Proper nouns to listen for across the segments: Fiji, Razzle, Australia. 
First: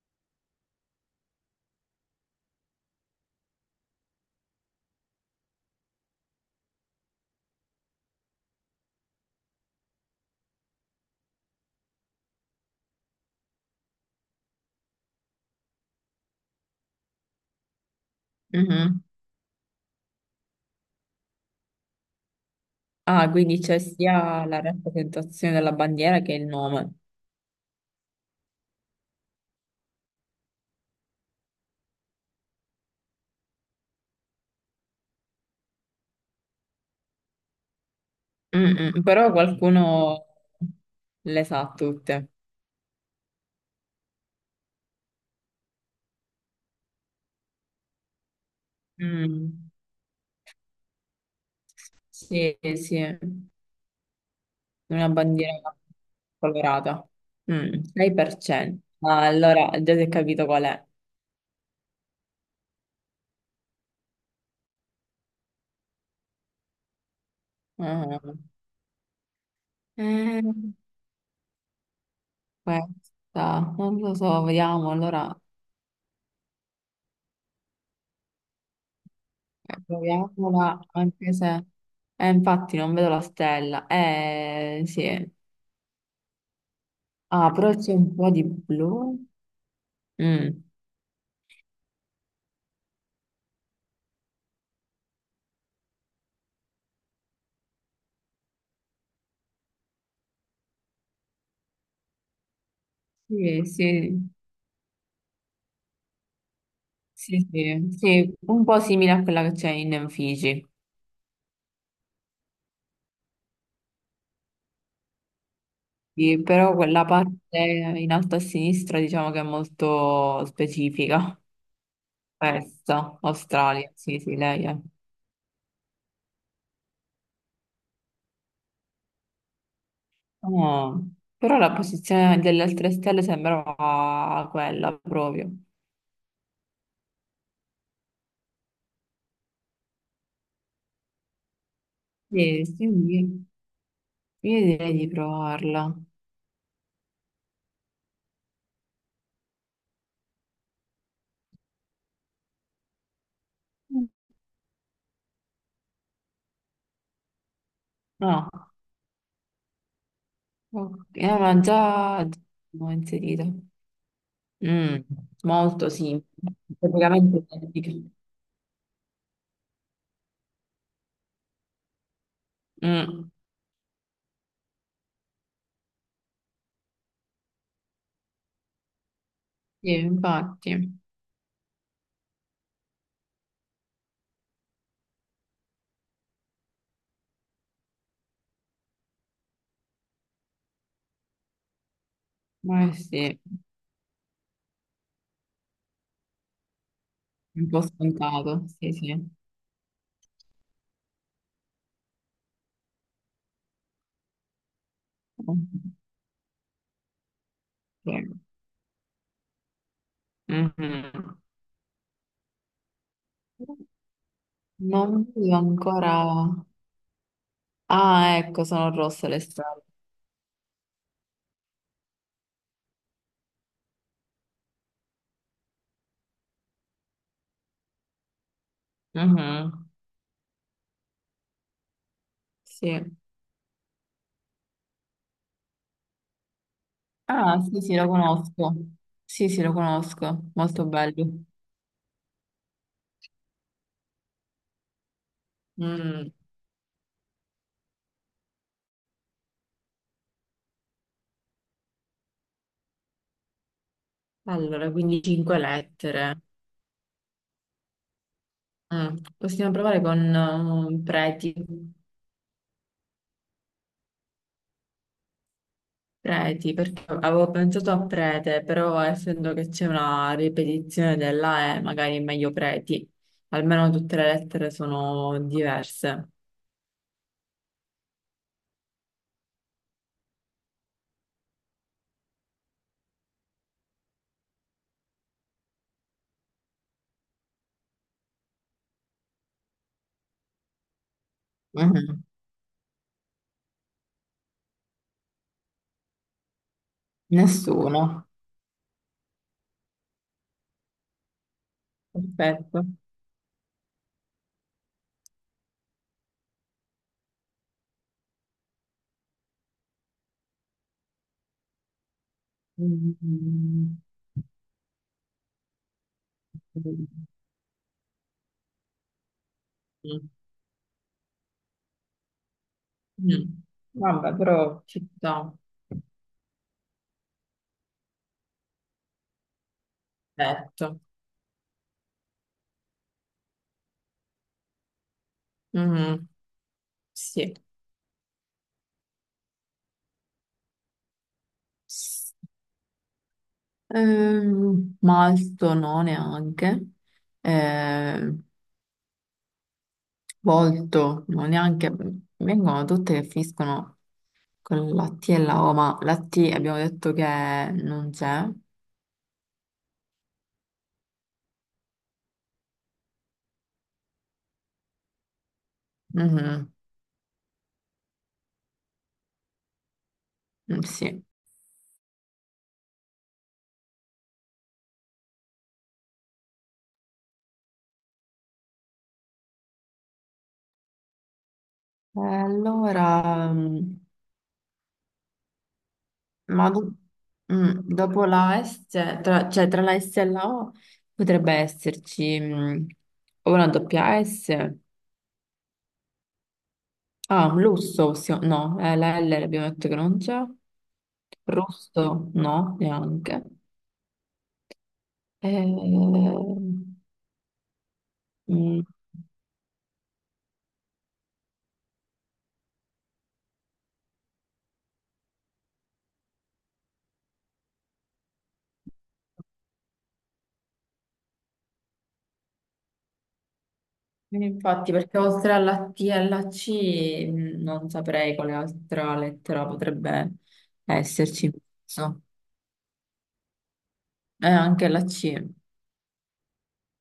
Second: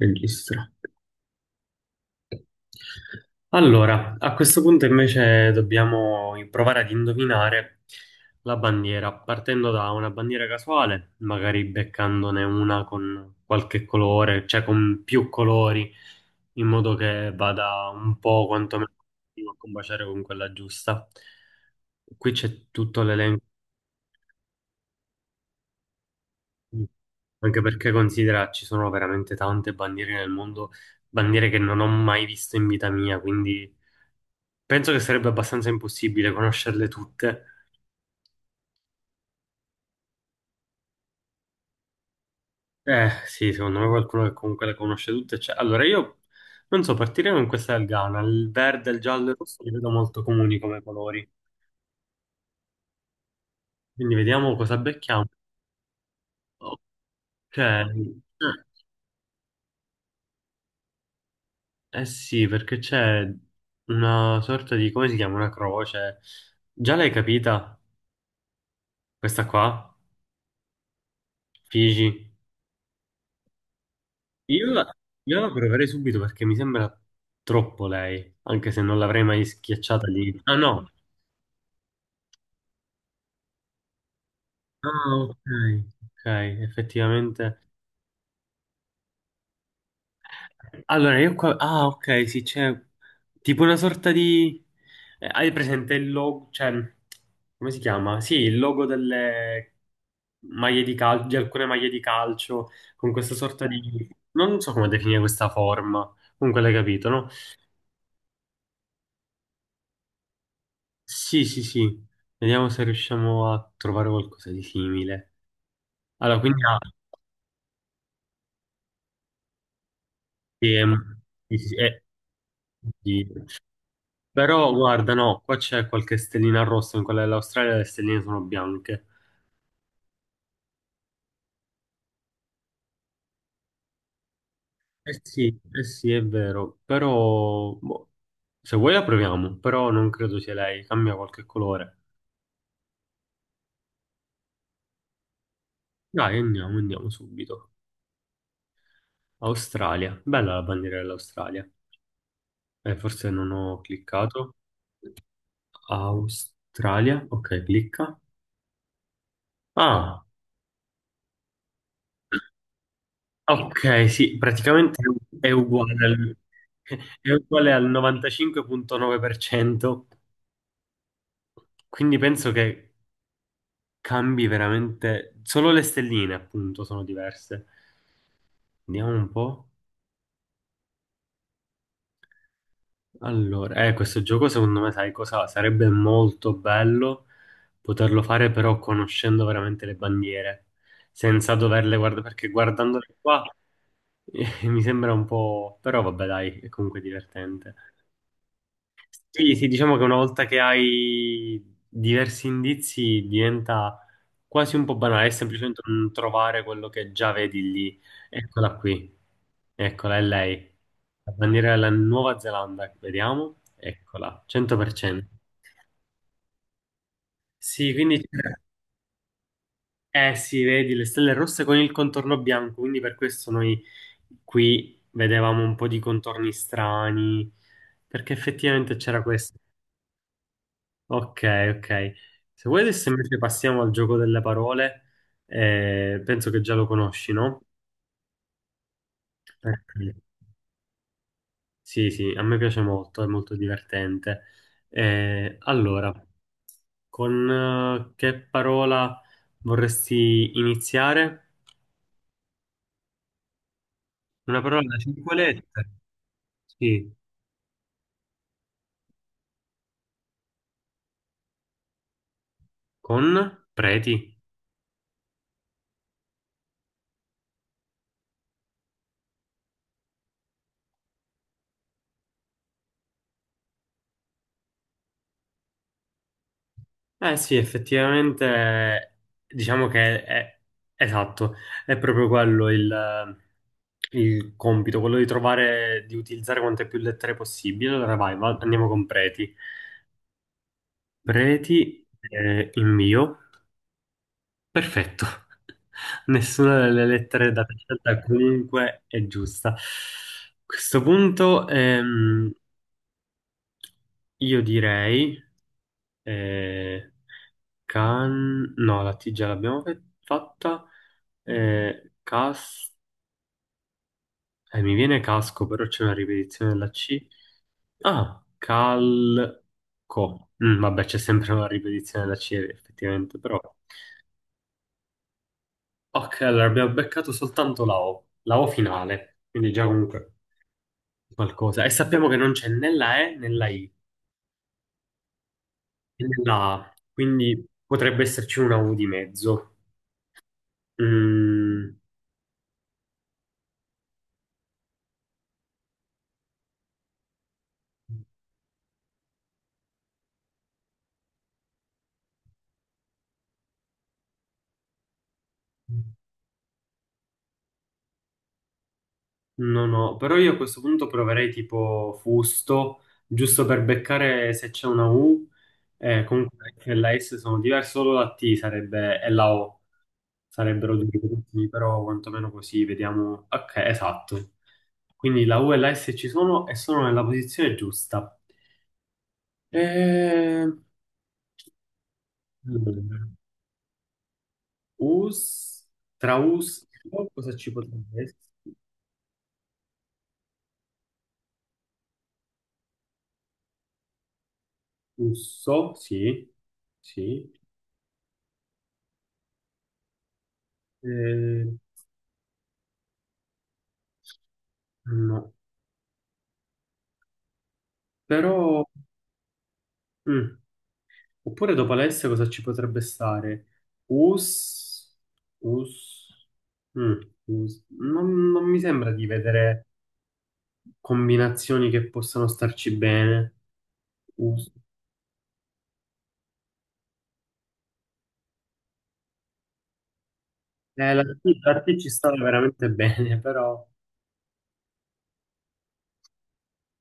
Registra. Allora, a questo punto invece dobbiamo provare ad indovinare la bandiera, partendo da una bandiera casuale, magari beccandone una con qualche colore, cioè con più colori, in modo che vada un po' quantomeno Mhm. a combaciare con quella giusta. Qui c'è tutto Ah, l'elenco, quindi c'è sia la rappresentazione della bandiera che il nome. anche perché considera ci sono veramente tante bandiere nel mondo, bandiere che non ho mai visto in vita mia, quindi... Penso che sarebbe abbastanza impossibile conoscerle tutte. Mm, mm, però qualcuno le sa tutte. Sì, secondo me qualcuno che comunque le conosce tutte c'è. Allora, io non so, partiremo in questa del Ghana. Il verde, il giallo e il Mm. rosso li vedo molto comuni come colori. Sì, sì, Quindi vediamo cosa una becchiamo. bandiera colorata. Ok. Mm, Eh 6%. Ah, allora, già si è capito qual è. eh sì, perché c'è una sorta di, come si chiama? Una croce. Già l'hai capita? Ah. Questa qua? Eh, Figi. questa, non lo so, Io la, vediamo, allora, io la proverei subito perché mi sembra troppo lei, anche se non l'avrei mai schiacciata lì. Ah proviamola, no. anche se. Infatti non vedo la stella. Sì. Ah, ok, ok, Ah, effettivamente. però c'è un po' di blu. Mm. Allora, io qua... Ah, ok, sì, c'è tipo una sorta di... hai presente il logo, cioè, come si chiama? Sì, il logo delle maglie di calcio, di alcune maglie di calcio, con questa Sì, sorta di... sì, Non so come definire questa forma, comunque l'hai capito, no? sì, sì, sì, un po' simile a quella che c'è in Fiji. Sì, sì, sì, vediamo se riusciamo a trovare qualcosa di simile. Allora, Sì, quindi... però ah, quella parte in alto a sinistra diciamo che è molto sì, specifica. sì, sì, sì, Questa, sì. Australia, sì, sì, Però lei è. guarda, no, qua c'è qualche stellina rossa, in quella dell'Australia le stelline sono bianche. Oh, però la posizione delle altre stelle sembrava quella Sì, proprio. eh sì, è vero, però boh, se vuoi la proviamo, però non credo sia lei, cambia qualche colore. Sì, sì, io direi di provarla. Dai, andiamo, andiamo subito. Australia, bella la bandiera dell'Australia. Forse non ho cliccato. Australia, ok, clicca. No, Ah, ok, ma già l'ho inserita. ok, sì, Mm, praticamente è molto uguale sì, al, è praticamente uguale al identiche. 95.9%. Quindi penso che Mm, cambi veramente. Solo le stelline, appunto, sono diverse. Vediamo un po'. sì, infatti, Allora, questo gioco secondo me, sai cosa? Sarebbe molto bello poterlo fare, però conoscendo veramente le bandiere, senza doverle guardare, perché ma guardandole sì, qua mi sembra un po'. Però vabbè, dai, è comunque un divertente. po' scontato, sì, sì. Sì, sì, diciamo che una volta che hai diversi indizi diventa quasi un po' banale, è semplicemente un trovare quello che già vedi lì. Ok. Eccola qui, eccola, è lei. La Mhm. bandiera della Nuova Zelanda, vediamo, eccola, Non 100%. vedo ancora. Sì, quindi, Ah, ecco, sono rosse le strade. eh sì, vedi le stelle rosse con il contorno bianco, quindi per questo noi qui vedevamo un po' di contorni strani, perché effettivamente c'era questo. Mhm, Ok, ok. Se vuoi adesso sì. invece passiamo al gioco delle parole, penso che già lo conosci, no? Ah, sì, sì, lo conosco. Sì, sì, lo Perché- conosco, molto bello. Sì, sì, a me piace molto, è molto divertente. Allora, Mm, con che parola vorresti iniziare? Una parola allora, da quindi cinque cinque lettere? lettere. Sì, Mm, possiamo provare con preti. con preti. Preti, perché avevo pensato a prete, però essendo che c'è una ripetizione della E, magari è meglio preti, almeno tutte le lettere sono diverse. Eh sì, effettivamente, diciamo esatto, è proprio quello il compito, quello di trovare, di utilizzare quante più lettere possibile. Allora vai, andiamo con preti. Preti, Mhm. Perfetto. Nessuna delle lettere da scelta Nessuno. comunque è giusta. A questo punto, Perfetto. io direi. Eh, can... No, la T già l'abbiamo fatta. Cas... Mm. Mi viene casco, però c'è una ripetizione della Mm. C. Ah, calco. Mm, vabbè, c'è sempre una ripetizione della C, effettivamente, Mm. però... Vabbè, però città, Ok, allora abbiamo beccato soltanto la O finale, quindi già comunque letto. qualcosa. E sappiamo che non c'è né la E né la I né Mhm, la A, sì. quindi potrebbe esserci una U di mezzo. Mm. Malto no neanche. Ehm, Molto, non neanche, vengono tutte che finiscono con la T e la O, ma la T abbiamo detto che non c'è. No, no, però io a questo punto proverei tipo fusto, giusto per beccare se c'è una U, comunque Mhm, la F e la S sono diverse, solo la T sarebbe, e la O mm, sarebbero sì. due E gruppi, però quantomeno così vediamo. Ok, esatto. Quindi la U e la S ci sono e sono nella posizione giusta. Eh, allora, allora, us, tra ma us, do- cosa ci potrebbe dopo essere? la S, tra, cioè tra la S e la O potrebbe esserci o una doppia S, Usso, sì, ah, sì. un lusso, no, la L abbiamo detto che non c'è, Eh, rosso no, neanche. E. no. Però, Mm, mm, oppure dopo Alessia cosa ci potrebbe stare? Us, Us, mm, Us. Non, non mi sembra di vedere combinazioni che possano starci bene. Us. infatti, perché oltre alla T e alla C non saprei quale altra lettera potrebbe T, esserci in la T ci mezzo. stava veramente bene, però... E anche la C,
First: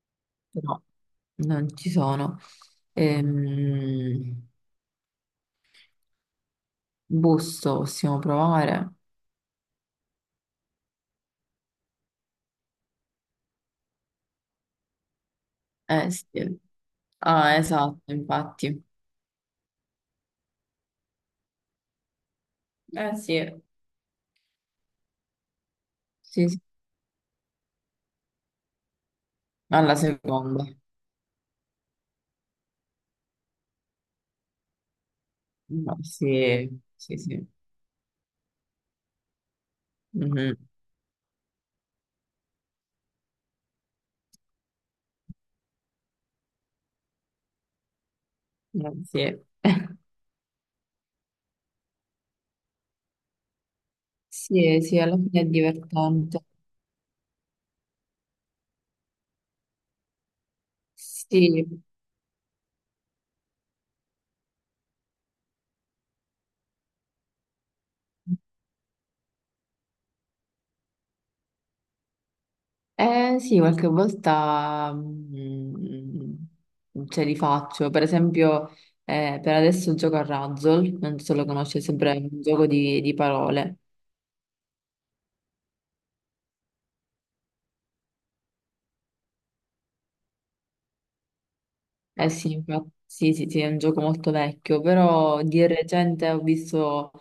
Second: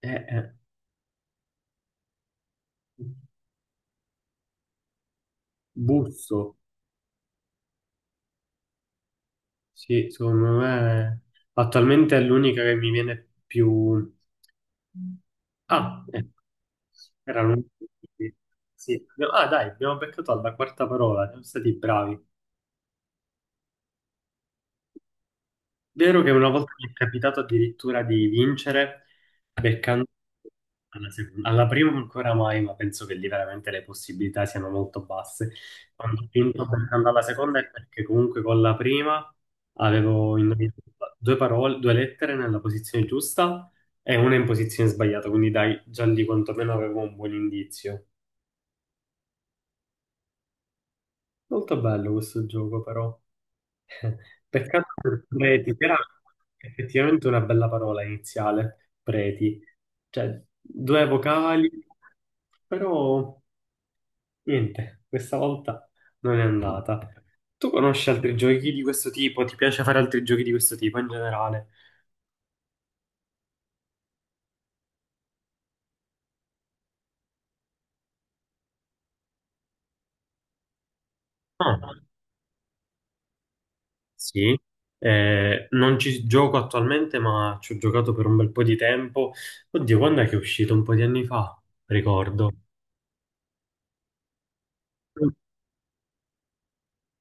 eh. però non ci sono. Ehm, Busso, Busto possiamo provare. sì, secondo me attualmente è l'unica che mi viene più... Ah, Eh ecco, sì. era Ah, l'unico. esatto, infatti. Sì. Ah, dai, abbiamo beccato alla quarta parola, siamo stati bravi. Eh sì. Vero che una Sì, sì. volta mi è capitato addirittura di vincere Alla beccando seconda. alla seconda. Alla prima ancora mai, ma penso che lì veramente le possibilità siano molto basse. No, Quando ho vinto sì, beccando sì, alla sì. seconda è perché comunque con la prima avevo Mhm. indovinato due parole, due lettere nella posizione giusta e una in posizione sbagliata, quindi dai, già lì quantomeno avevo un buon indizio. Sì. Molto bello questo gioco, però. Sì, Peccato sì, alla per fine è preti, che era divertente. effettivamente una bella parola iniziale, preti. Cioè, due Sì, vocali, però niente, questa volta non è andata. Tu conosci altri giochi di questo tipo? Ti piace fare altri giochi di questo tipo in generale? eh sì, qualche volta ce li faccio. Per esempio, per adesso gioco a Razzle, non so se lo conosci, è Ah, sempre un gioco di parole. sì. Non ci gioco attualmente, ma ci ho giocato per un bel po' di tempo. Oddio, quando è che è uscito? Un po' di anni fa, Eh ricordo. sì, infatti, sì, sì, sì, è un gioco molto vecchio, però di recente ho visto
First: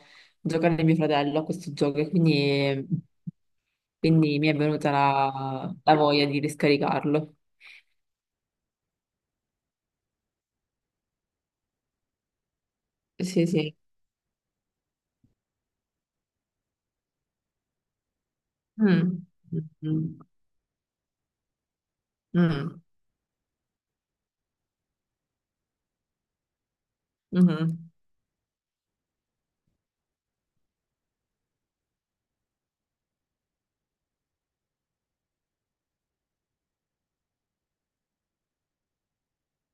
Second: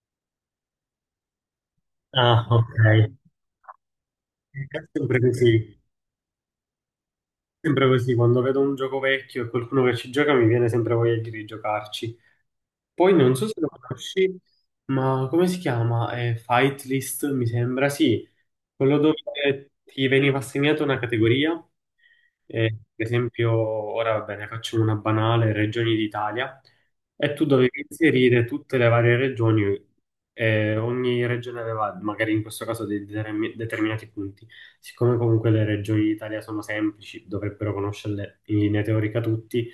giocare mio fratello a questo gioco e Ah, ok. quindi mi è È venuta sempre la, così. la voglia di riscaricarlo. Sempre così, quando vedo un gioco vecchio e qualcuno che ci gioca mi viene sempre voglia di rigiocarci. Poi non so Sì, se lo sì. conosci, ma come si chiama? Fight List, mi sembra, sì. Quello Mm. dove ti Mm. veniva assegnata una categoria. Mm. Per esempio, ora va bene, facciamo una banale, regioni d'Italia, e tu dovevi Mhm. inserire tutte le varie regioni, e ogni regione aveva magari in questo caso dei determinati punti. Siccome comunque le regioni d'Italia sono semplici, dovrebbero conoscerle in linea teorica tutti,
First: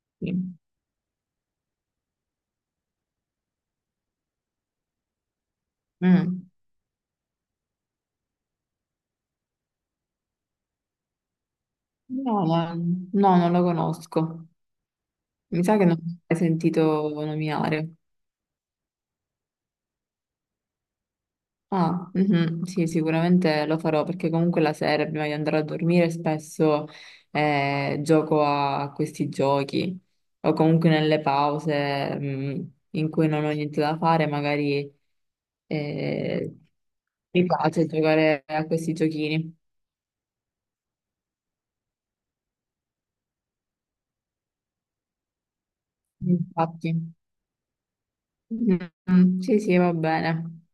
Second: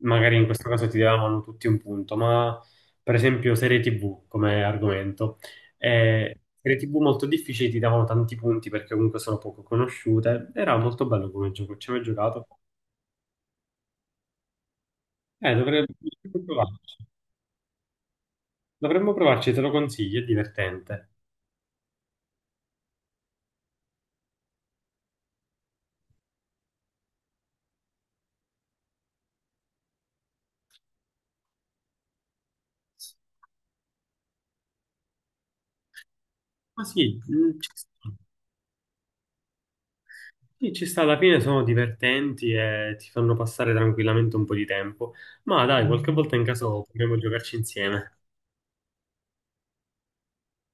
magari in Sì. questo caso ti davano tutti un punto, ma per esempio serie TV come argomento. E Mm. serie TV molto difficili, ti davano tanti punti perché comunque sono poco conosciute. Era molto bello come gioco, ci hai mai No, giocato? ma no, non lo conosco. Mi sa che non l'ho mai Dovremmo provarci. sentito nominare. Dovremmo provarci, te lo consiglio, è divertente. Ah, mhm, sì, sicuramente lo farò perché comunque la sera prima di andare a dormire spesso gioco a questi giochi o comunque nelle pause in cui non ho niente da fare, magari eh, Ma sì, mi mm, ci piace sta. giocare a questi giochini. Sì, ci sta, alla fine sono divertenti e ti fanno passare tranquillamente un po' di tempo. Ma dai, qualche volta in caso Infatti. potremmo giocarci insieme. Mhm, sì, sì, va bene.